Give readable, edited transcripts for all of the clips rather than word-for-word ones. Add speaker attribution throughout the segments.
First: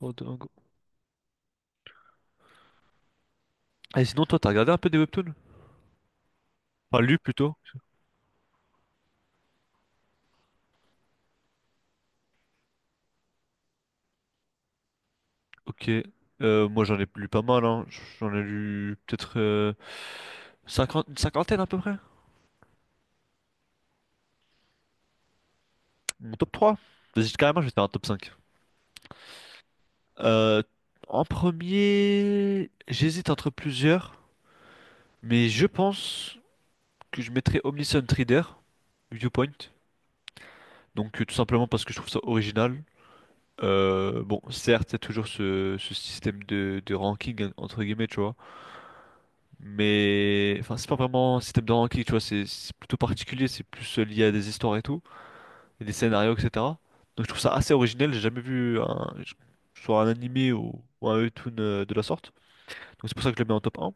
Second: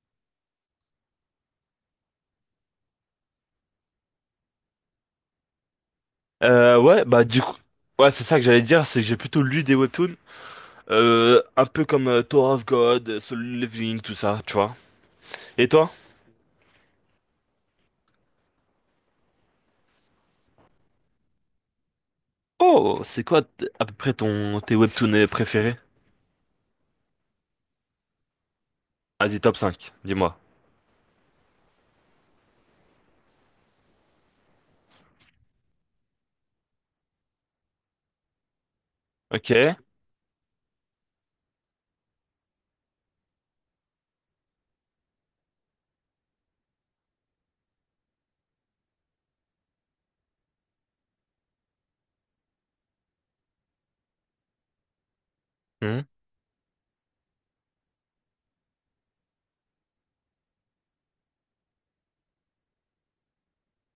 Speaker 1: Oh, dingo. Et sinon, toi, t'as regardé un peu des webtoons?
Speaker 2: Euh,
Speaker 1: Enfin,
Speaker 2: ouais,
Speaker 1: lu
Speaker 2: bah du coup,
Speaker 1: plutôt.
Speaker 2: ouais, c'est ça que j'allais dire, c'est que j'ai plutôt lu des webtoons, un peu comme Tower of God, Solo Leveling, tout ça, tu vois. Et
Speaker 1: Ok.
Speaker 2: toi?
Speaker 1: Moi, j'en ai lu pas mal, hein. J'en ai lu peut-être une cinquantaine à peu près.
Speaker 2: Oh, c'est quoi à peu près ton tes webtoons préférés?
Speaker 1: Mon top trois. Vas-y, carrément, je vais faire un top 5.
Speaker 2: Vas-y, top cinq dis-moi.
Speaker 1: Euh, En premier, j'hésite entre plusieurs, mais je pense que je mettrais Omniscient Reader, Viewpoint.
Speaker 2: Ok.
Speaker 1: Donc, tout simplement parce que je trouve ça original. Bon, certes, il y a toujours ce système de ranking, entre guillemets, tu vois. Mais enfin, c'est pas vraiment un système de ranking, tu vois, c'est plutôt particulier, c'est plus lié à des histoires et tout, et des
Speaker 2: Hmm.
Speaker 1: scénarios, etc. Donc je trouve ça assez original, j'ai jamais vu un, soit un animé ou un webtoon de la sorte. Donc c'est pour ça que je le mets en top un.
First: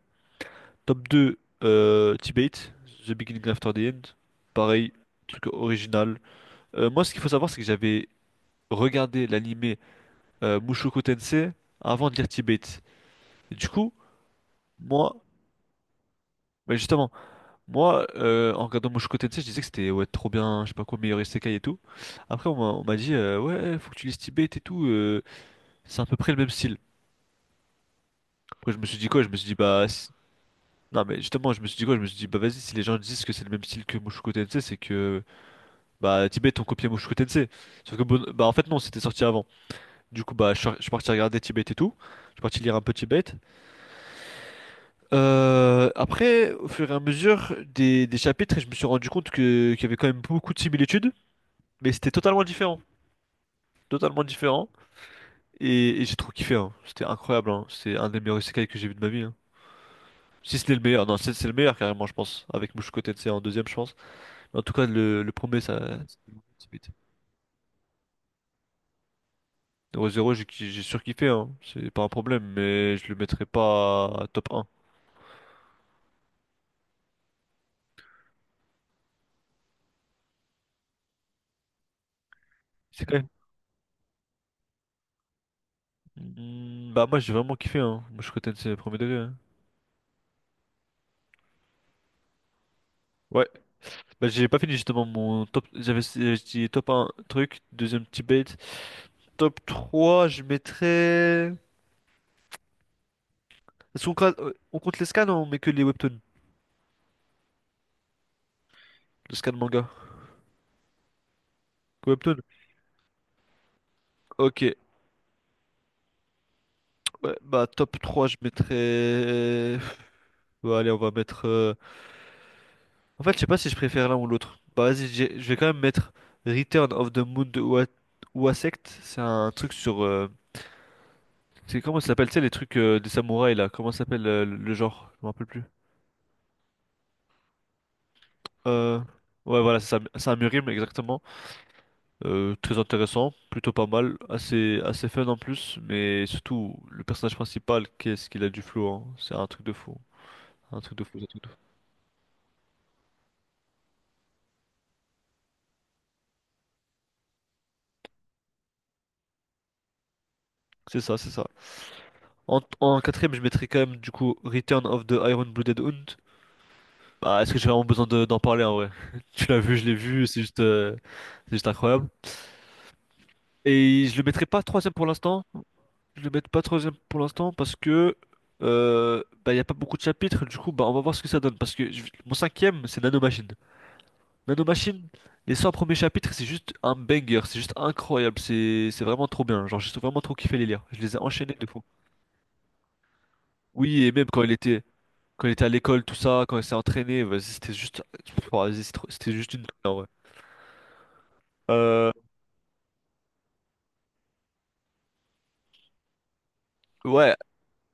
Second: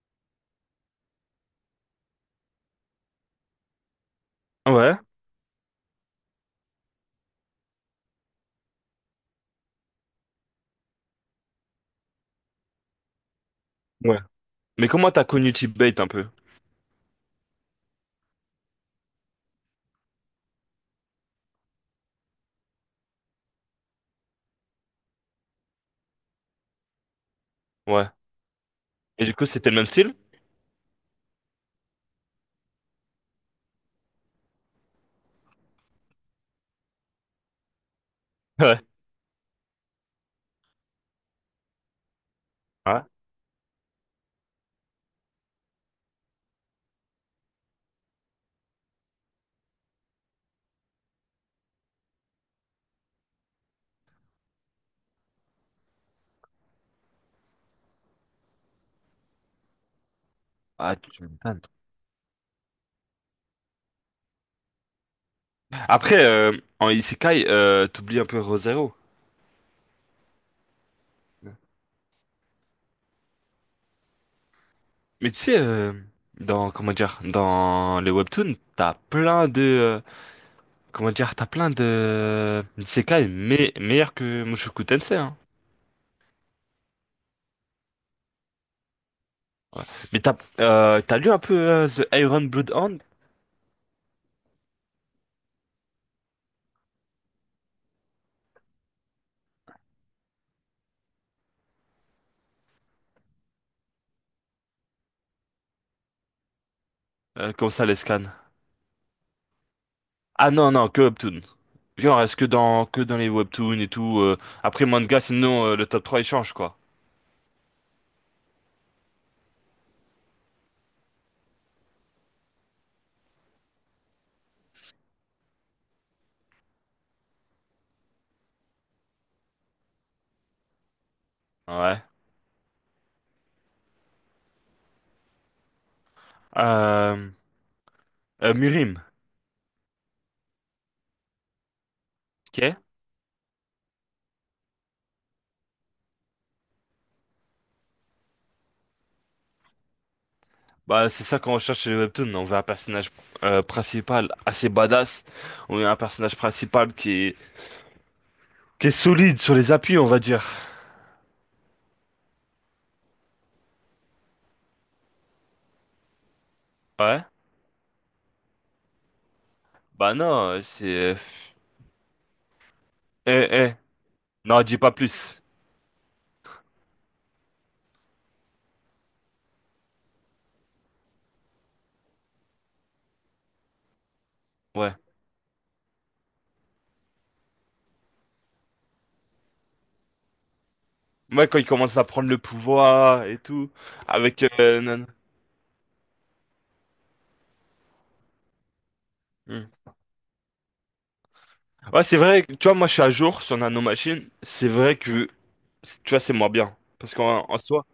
Speaker 1: Top deux, T-Bait, The Beginning After the End. Pareil,
Speaker 2: Ouais.
Speaker 1: truc original. Moi, ce qu'il faut savoir, c'est que j'avais regardé l'animé Mushoku Tensei avant de lire T-Bait. Et du coup,
Speaker 2: Ouais. Mais comment
Speaker 1: moi,
Speaker 2: t'as connu T-Bait un peu?
Speaker 1: mais justement. Moi, en regardant Mushoku-tensei, je disais que c'était ouais, trop bien, je sais pas quoi, meilleur isekai et tout. Après, on m'a dit, ouais, faut que tu lises Tibet et tout, c'est à peu près le même style.
Speaker 2: Ouais.
Speaker 1: Après, je me suis dit quoi?
Speaker 2: Et
Speaker 1: Je
Speaker 2: du
Speaker 1: me suis
Speaker 2: coup,
Speaker 1: dit,
Speaker 2: c'était le
Speaker 1: bah,
Speaker 2: même style?
Speaker 1: non, mais justement, je me suis dit quoi? Je me suis dit, bah, vas-y, si les gens disent que c'est le même style que Mushoku-tensei, c'est que, bah, Tibet ont copié Mushoku-tensei. Sauf que, bon, bah, en fait, non,
Speaker 2: Ouais.
Speaker 1: c'était sorti avant. Du coup, bah, je suis parti regarder Tibet et tout. Je suis parti lire un peu
Speaker 2: Ouais.
Speaker 1: Tibet. Après, au fur et à mesure des chapitres, je me suis rendu compte que, qu'il y avait quand même beaucoup de similitudes, mais c'était totalement différent. Totalement différent. Et j'ai trop kiffé, hein. C'était incroyable, hein. C'est un des meilleurs isekai que j'ai vu de ma vie, hein. Si ce n'est le
Speaker 2: Ah,
Speaker 1: meilleur, non,
Speaker 2: tu
Speaker 1: c'est le
Speaker 2: m'étonnes.
Speaker 1: meilleur carrément, je pense. Avec Mushoku Tensei en deuxième, je pense. Mais en tout cas, le premier, ça.
Speaker 2: Après,
Speaker 1: C'est vite.
Speaker 2: en Isekai, t'oublies un peu Re:Zero.
Speaker 1: Zero Zero, j'ai surkiffé, hein. C'est pas un problème, mais je le mettrai pas top un.
Speaker 2: Mais tu sais, dans, comment dire, dans les webtoons, t'as plein de, comment dire, t'as plein de
Speaker 1: C'est quand même.
Speaker 2: isekai mais meilleurs que Mushoku Tensei, hein.
Speaker 1: Hmm, bah, moi, j'ai vraiment kiffé, hein. Mushoku Tensei, premier degré, hein.
Speaker 2: Mais t'as, t'as lu un peu The Iron Blood Hand?
Speaker 1: Ouais, bah j'ai pas fini justement mon top. J'avais dit top un truc, deuxième petit bait. Top 3 je mettrais. On compte les scans ou on met que les webtoons?
Speaker 2: Comment ça, les scans?
Speaker 1: Les scans manga.
Speaker 2: Ah non, non, que webtoon.
Speaker 1: Que
Speaker 2: Genre, est-ce
Speaker 1: Webtoons?
Speaker 2: que dans les webtoons et tout,
Speaker 1: Ok.
Speaker 2: après manga, sinon, le top trois il change, quoi.
Speaker 1: Ouais, bah top 3, je mettrais. Bah, allez, on va mettre, en fait, je sais pas si je préfère l'un ou l'autre. Bah, vas-y, je vais quand même mettre Return of the Moon de Uasect. C'est un truc sur, c'est, comment
Speaker 2: Ouais.
Speaker 1: ça s'appelle? Tu sais, les trucs des samouraïs là. Comment ça s'appelle le genre? Je me rappelle plus.
Speaker 2: Euh,
Speaker 1: Euh...
Speaker 2: Mirim,
Speaker 1: Ouais, voilà, c'est ça, Samurim, exactement. Très
Speaker 2: ok?
Speaker 1: intéressant, plutôt pas mal, assez, assez fun en plus, mais surtout le personnage principal, qu'est-ce qu'il a du flow, hein. C'est un truc de fou, un truc de
Speaker 2: Bah,
Speaker 1: fou, un
Speaker 2: c'est ça
Speaker 1: truc de
Speaker 2: qu'on
Speaker 1: fou.
Speaker 2: recherche chez les webtoons. On veut un personnage principal assez badass. On veut un personnage principal qui est solide sur les appuis, on va dire.
Speaker 1: C'est ça, c'est ça. En quatrième, je mettrais quand même du coup Return of the Iron-Blooded Hound.
Speaker 2: Ouais.
Speaker 1: Bah, est-ce que j'ai vraiment besoin d'en parler en vrai? Tu l'as vu, je l'ai
Speaker 2: Bah non,
Speaker 1: vu,
Speaker 2: c'est...
Speaker 1: c'est juste incroyable.
Speaker 2: Eh, eh.
Speaker 1: Et je le mettrai
Speaker 2: Non,
Speaker 1: pas
Speaker 2: dis pas
Speaker 1: troisième pour
Speaker 2: plus.
Speaker 1: l'instant, je le mettrai pas troisième pour l'instant parce que bah, il n'y a pas beaucoup de chapitres, du coup bah, on va voir ce que ça donne. Parce que mon cinquième c'est Nanomachine.
Speaker 2: Ouais.
Speaker 1: Nanomachine, les 100 premiers chapitres, c'est juste un banger, c'est juste incroyable, c'est vraiment trop bien. Genre, j'ai vraiment trop kiffé les lire. Je les ai
Speaker 2: Moi,
Speaker 1: enchaînés
Speaker 2: quand
Speaker 1: de
Speaker 2: il
Speaker 1: fou.
Speaker 2: commence à prendre le pouvoir et tout,
Speaker 1: Oui, et même
Speaker 2: avec...
Speaker 1: quand il était à l'école, tout ça, quand il s'est entraîné, vas-y, c'était juste oh, vas-y, c'était juste une
Speaker 2: Hmm.
Speaker 1: en vrai.
Speaker 2: Ouais,
Speaker 1: Euh,
Speaker 2: c'est vrai. Tu vois, moi, je suis à jour sur Nano Machine. C'est vrai que, tu vois, c'est moins bien. Parce
Speaker 1: ouais,
Speaker 2: qu'en en soi...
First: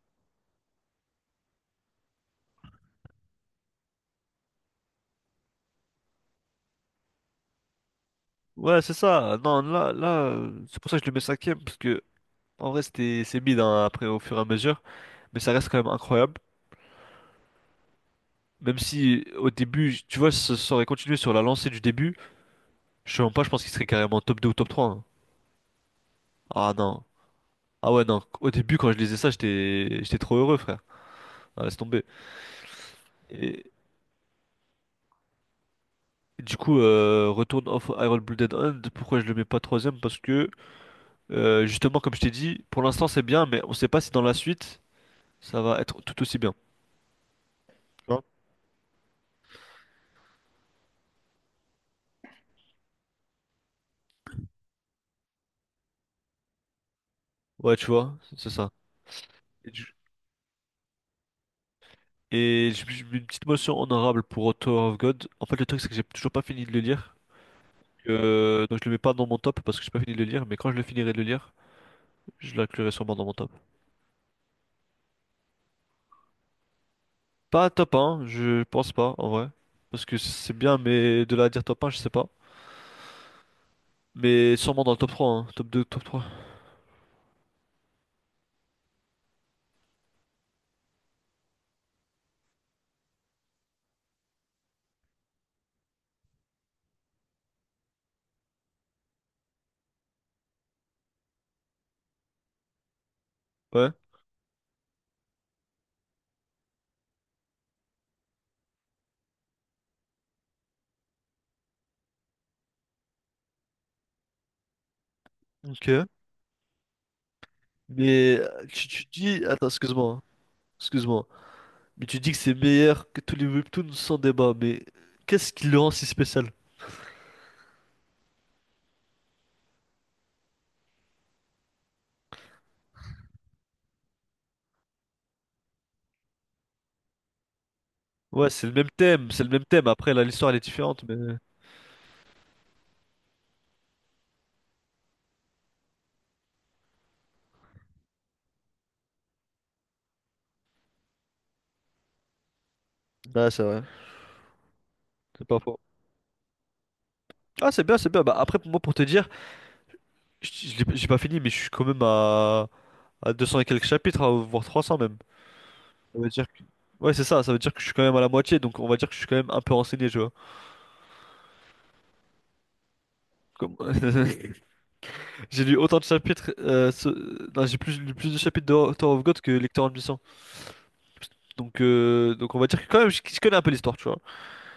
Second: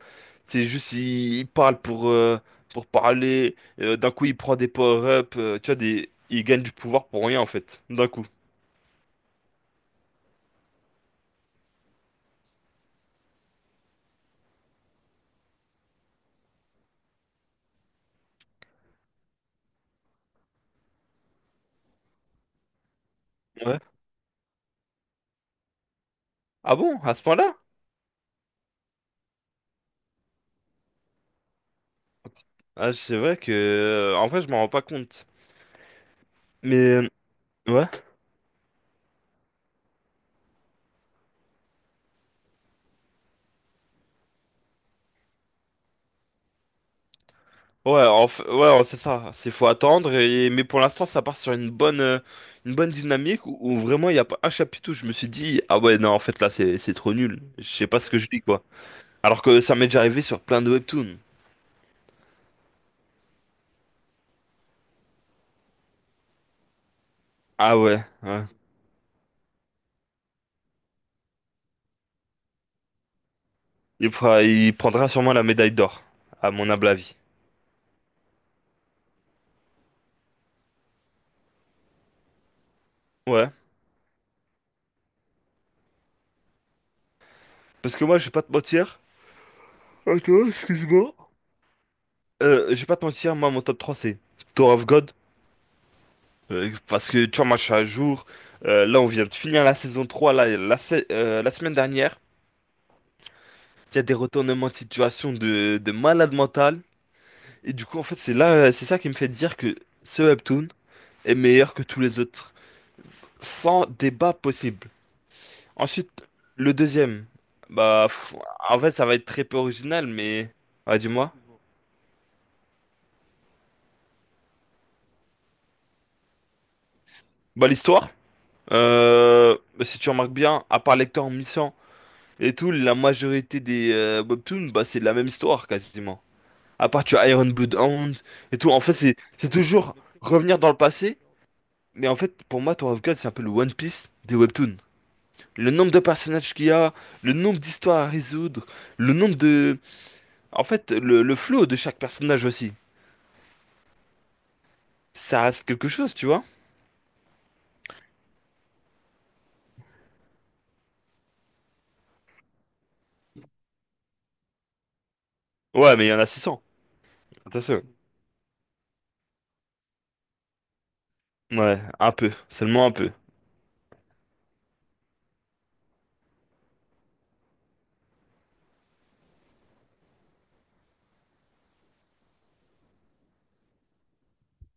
Speaker 2: C'est juste, il parle pour parler. D'un coup, il prend des power-up. Tu vois, des, il gagne du pouvoir pour rien, en fait. D'un coup.
Speaker 1: ouais, c'est ça. Non, là là, c'est pour ça que je le mets cinquième parce que en vrai, c'est bide hein, après au fur et à mesure, mais ça reste quand même incroyable. Même si au début, tu vois, ça aurait continué sur la lancée du début, je sais même pas, je pense qu'il
Speaker 2: Ouais.
Speaker 1: serait carrément top 2 ou top 3 hein. Ah
Speaker 2: Ah bon?
Speaker 1: non.
Speaker 2: À ce point-là?
Speaker 1: Ah ouais, non, au début quand je lisais ça, j'étais trop heureux, frère. Ah, laisse tomber.
Speaker 2: Ah, c'est vrai que.
Speaker 1: Et
Speaker 2: En vrai, je m'en rends pas compte.
Speaker 1: du
Speaker 2: Mais.
Speaker 1: coup,
Speaker 2: euh,
Speaker 1: Return
Speaker 2: Ouais.
Speaker 1: of Iron Blooded Hand, pourquoi je le mets pas troisième? Parce que, justement, comme je t'ai dit, pour l'instant c'est bien, mais on sait pas si dans la suite, ça va être tout aussi bien.
Speaker 2: Ouais,
Speaker 1: Tu vois.
Speaker 2: ouais, ouais, c'est ça. C'est faut attendre. Et... Mais pour l'instant, ça part sur une bonne dynamique où, où vraiment il y a pas un chapitre où je me suis dit, ah ouais, non, en fait là, c'est trop nul. Je
Speaker 1: Ouais, tu
Speaker 2: sais pas ce
Speaker 1: vois,
Speaker 2: que je
Speaker 1: c'est
Speaker 2: dis
Speaker 1: c'est
Speaker 2: quoi.
Speaker 1: ça.
Speaker 2: Alors que
Speaker 1: Et,
Speaker 2: ça m'est
Speaker 1: du-
Speaker 2: déjà arrivé sur plein de webtoons.
Speaker 1: et j'ai mis une petite motion honorable pour Author of God. En fait, le truc, c'est que j'ai toujours pas fini de le lire.
Speaker 2: Ah ouais, ouais.
Speaker 1: Donc je le mets pas dans mon top parce que j'ai pas fini de le lire, mais quand je le finirai de le lire, je l'inclurai sûrement dans mon top.
Speaker 2: Il prendra sûrement la médaille d'or, à mon humble avis.
Speaker 1: Pas top 1, je pense pas en vrai. Parce que c'est bien, mais de là à dire top 1, je sais pas.
Speaker 2: Ouais.
Speaker 1: Mais sûrement dans le top 3, hein. Top 2, top 3.
Speaker 2: Parce que moi, je vais pas te mentir. Attends, excuse-moi. Je vais pas te mentir, moi, mon top 3 c'est Tour of God. Parce que, tu vois, moi, je suis à jour. Là, on vient de finir la saison 3. Là, la semaine dernière.
Speaker 1: Ouais,
Speaker 2: Il y a des retournements de situation de malade mental. Et du coup, en fait, c'est là, c'est ça qui me fait dire que ce webtoon est meilleur que tous les autres. Sans débat possible.
Speaker 1: ok.
Speaker 2: Ensuite, le deuxième. Bah, pff,
Speaker 1: Mais
Speaker 2: en fait,
Speaker 1: tu
Speaker 2: ça va être très
Speaker 1: dis.
Speaker 2: peu
Speaker 1: Attends,
Speaker 2: original,
Speaker 1: excuse-moi, hein.
Speaker 2: mais. Ah,
Speaker 1: Excuse-moi.
Speaker 2: dis-moi.
Speaker 1: Mais tu dis que c'est meilleur que tous les webtoons sans débat. Mais qu'est-ce qui le rend si spécial?
Speaker 2: Bah, l'histoire. Bah, si tu remarques bien, à part Lecter en et tout, la majorité des webtoons, bah, c'est la même histoire quasiment. À part tu as Iron Bloodhound
Speaker 1: Ouais,
Speaker 2: et
Speaker 1: c'est
Speaker 2: tout.
Speaker 1: le
Speaker 2: En
Speaker 1: même
Speaker 2: fait, c'est
Speaker 1: thème, c'est
Speaker 2: c'est
Speaker 1: le même thème.
Speaker 2: toujours
Speaker 1: Après, là, l'histoire elle
Speaker 2: revenir
Speaker 1: est
Speaker 2: dans le
Speaker 1: différente, mais.
Speaker 2: passé. Mais en fait, pour moi, Tower of God, c'est un peu le One Piece des webtoons. Le nombre de personnages qu'il y a, le nombre d'histoires à résoudre, le nombre de. En fait, le flow de chaque personnage aussi.
Speaker 1: Ah c'est vrai.
Speaker 2: Ça
Speaker 1: C'est pas
Speaker 2: reste
Speaker 1: faux.
Speaker 2: quelque chose, tu vois?
Speaker 1: Ah, c'est bien, c'est bien. Bah, après, pour moi, pour te dire, j'ai pas fini, mais je suis quand même à 200 et quelques chapitres, voire 300 même.
Speaker 2: Ouais, mais il y en
Speaker 1: Ça
Speaker 2: a
Speaker 1: veut dire que...
Speaker 2: 600.
Speaker 1: Ouais, c'est ça, ça veut dire que
Speaker 2: Attention.
Speaker 1: je suis quand même à la moitié, donc on va dire que je suis quand même un peu renseigné, tu vois.
Speaker 2: Ouais, un peu. Seulement un peu.
Speaker 1: Comme- J'ai lu autant de chapitres, non, lu plus de chapitres de Tower of God que Lecteur en mission. Donc on va dire que quand même, je connais un peu l'histoire, tu vois.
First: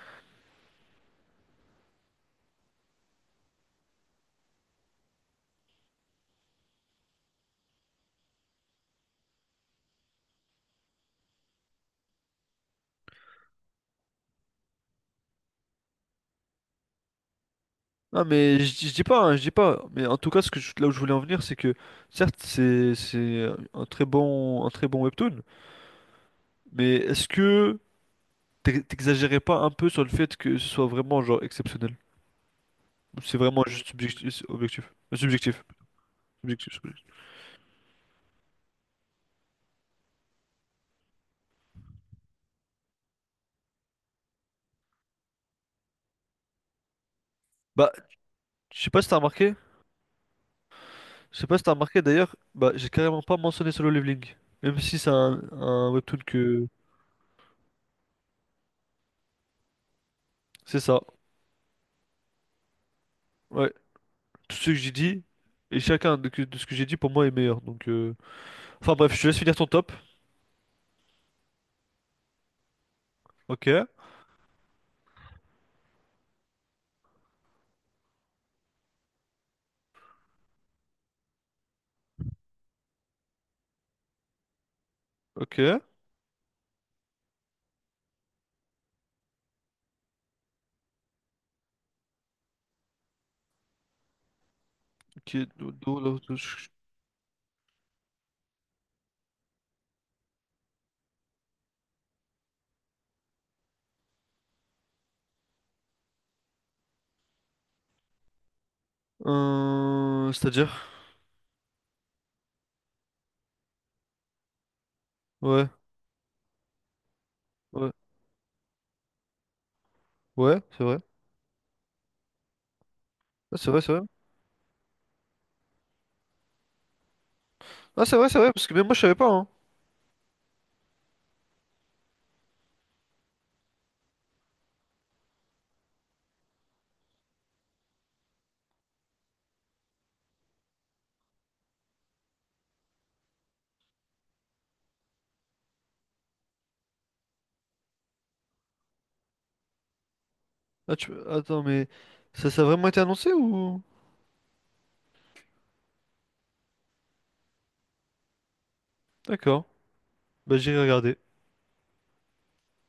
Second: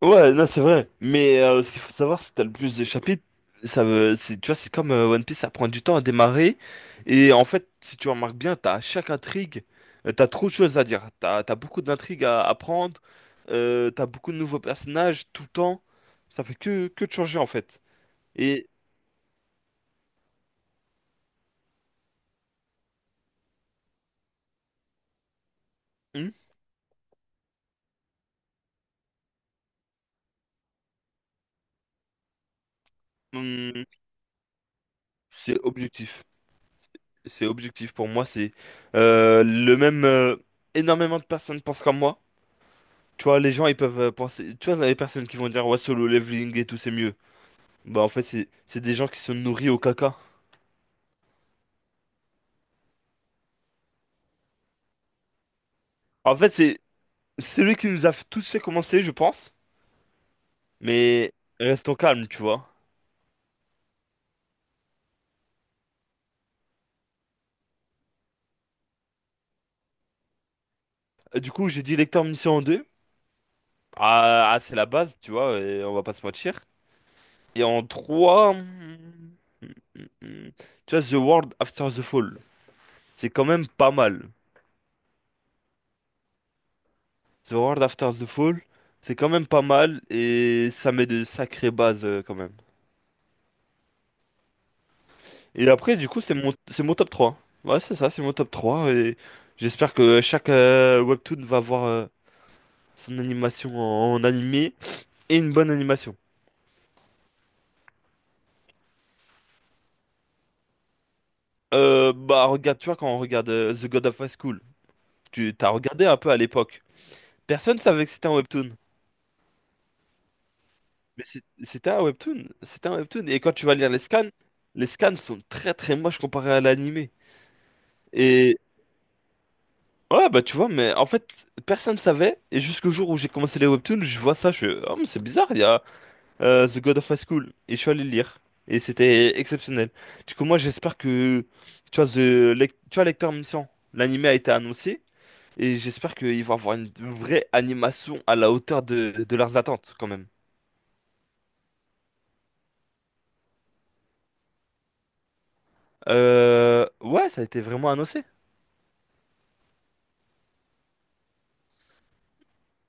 Speaker 2: Ouais, non, c'est vrai. Mais ce qu'il faut savoir, c'est que t'as le plus de chapitres. Ça veut, c'est, tu vois, c'est comme One Piece, ça prend du temps à démarrer. Et en fait, si tu remarques bien, t'as chaque intrigue, t'as trop de choses à dire. T'as, t'as beaucoup d'intrigues à apprendre. T'as beaucoup de nouveaux personnages tout le temps. Ça fait que de changer, en fait.
Speaker 1: Non, mais
Speaker 2: Et
Speaker 1: je dis pas, hein, je dis pas. Mais en tout cas, là où je voulais en venir, c'est que, certes, c'est un très bon webtoon,
Speaker 2: hum,
Speaker 1: mais est-ce que t'exagérais pas un peu sur le fait que ce soit vraiment, genre, exceptionnel? Ou c'est vraiment
Speaker 2: hum,
Speaker 1: juste subjectif, objectif.
Speaker 2: c'est
Speaker 1: Subjectif.
Speaker 2: objectif.
Speaker 1: Objectif, subjectif.
Speaker 2: C'est objectif pour moi, c'est le même. Énormément de personnes pensent comme moi. Tu vois, les gens ils peuvent penser. Tu vois, les personnes qui vont dire ouais, solo leveling et tout, c'est mieux.
Speaker 1: Bah,
Speaker 2: Bah, en fait, c'est
Speaker 1: je sais
Speaker 2: des
Speaker 1: pas si
Speaker 2: gens
Speaker 1: t'as
Speaker 2: qui se
Speaker 1: remarqué,
Speaker 2: nourrissent au caca.
Speaker 1: je sais pas si t'as remarqué d'ailleurs, bah j'ai carrément pas mentionné Solo Leveling, même si c'est un webtoon
Speaker 2: En fait,
Speaker 1: que
Speaker 2: c'est lui qui nous a tous fait commencer, je pense.
Speaker 1: c'est ça.
Speaker 2: Mais restons calmes, tu vois.
Speaker 1: Ouais, tout ce que j'ai dit et chacun de, de ce que j'ai dit pour moi est meilleur. Donc enfin bref, je te laisse finir ton top.
Speaker 2: Et du coup, j'ai dit lecteur mission en deux.
Speaker 1: OK,
Speaker 2: Ah, ah, c'est la base, tu vois, et on va pas se mentir. Et en 3. Tu vois, The World After the Fall. C'est quand même pas mal.
Speaker 1: OK.
Speaker 2: The World After the Fall, c'est quand même pas mal et ça met de sacrées bases quand même.
Speaker 1: OK.
Speaker 2: Et
Speaker 1: do-
Speaker 2: après,
Speaker 1: do-
Speaker 2: du
Speaker 1: do-
Speaker 2: coup,
Speaker 1: do- ch-
Speaker 2: c'est mon top 3. Ouais, c'est ça, c'est mon top 3. Et j'espère que chaque webtoon va avoir son animation en, en animé et une bonne animation.
Speaker 1: C'est-à-dire
Speaker 2: Bah, regarde, tu vois, quand on regarde The God of High School, tu t'as
Speaker 1: ouais,
Speaker 2: regardé un peu à l'époque. Personne
Speaker 1: ouais.
Speaker 2: savait que c'était un webtoon.
Speaker 1: Ouais, c'est vrai.
Speaker 2: Mais c'était un webtoon, c'était un webtoon. Et quand
Speaker 1: Ah,
Speaker 2: tu
Speaker 1: c'est
Speaker 2: vas
Speaker 1: vrai,
Speaker 2: lire
Speaker 1: c'est vrai.
Speaker 2: les scans sont très très moches comparés à l'animé.
Speaker 1: Ah, c'est vrai
Speaker 2: Et
Speaker 1: parce que même moi je savais pas hein.
Speaker 2: ouais, bah tu vois, mais en fait, personne savait, et jusqu'au jour où j'ai commencé les webtoons, je vois ça, je fais, oh, mais c'est bizarre, il y a The God of High School, et je suis allé le lire, et c'était exceptionnel. Du coup, moi, j'espère que, tu vois, tu vois, Lecteur Mission, l'anime a été annoncé, et j'espère qu'ils vont avoir une vraie animation à la hauteur de leurs attentes, quand même.
Speaker 1: Ah, tu... attends mais ça ça a vraiment été annoncé ou.
Speaker 2: Ouais, ça a été vraiment annoncé.
Speaker 1: D'accord. Bah j'irai regarder.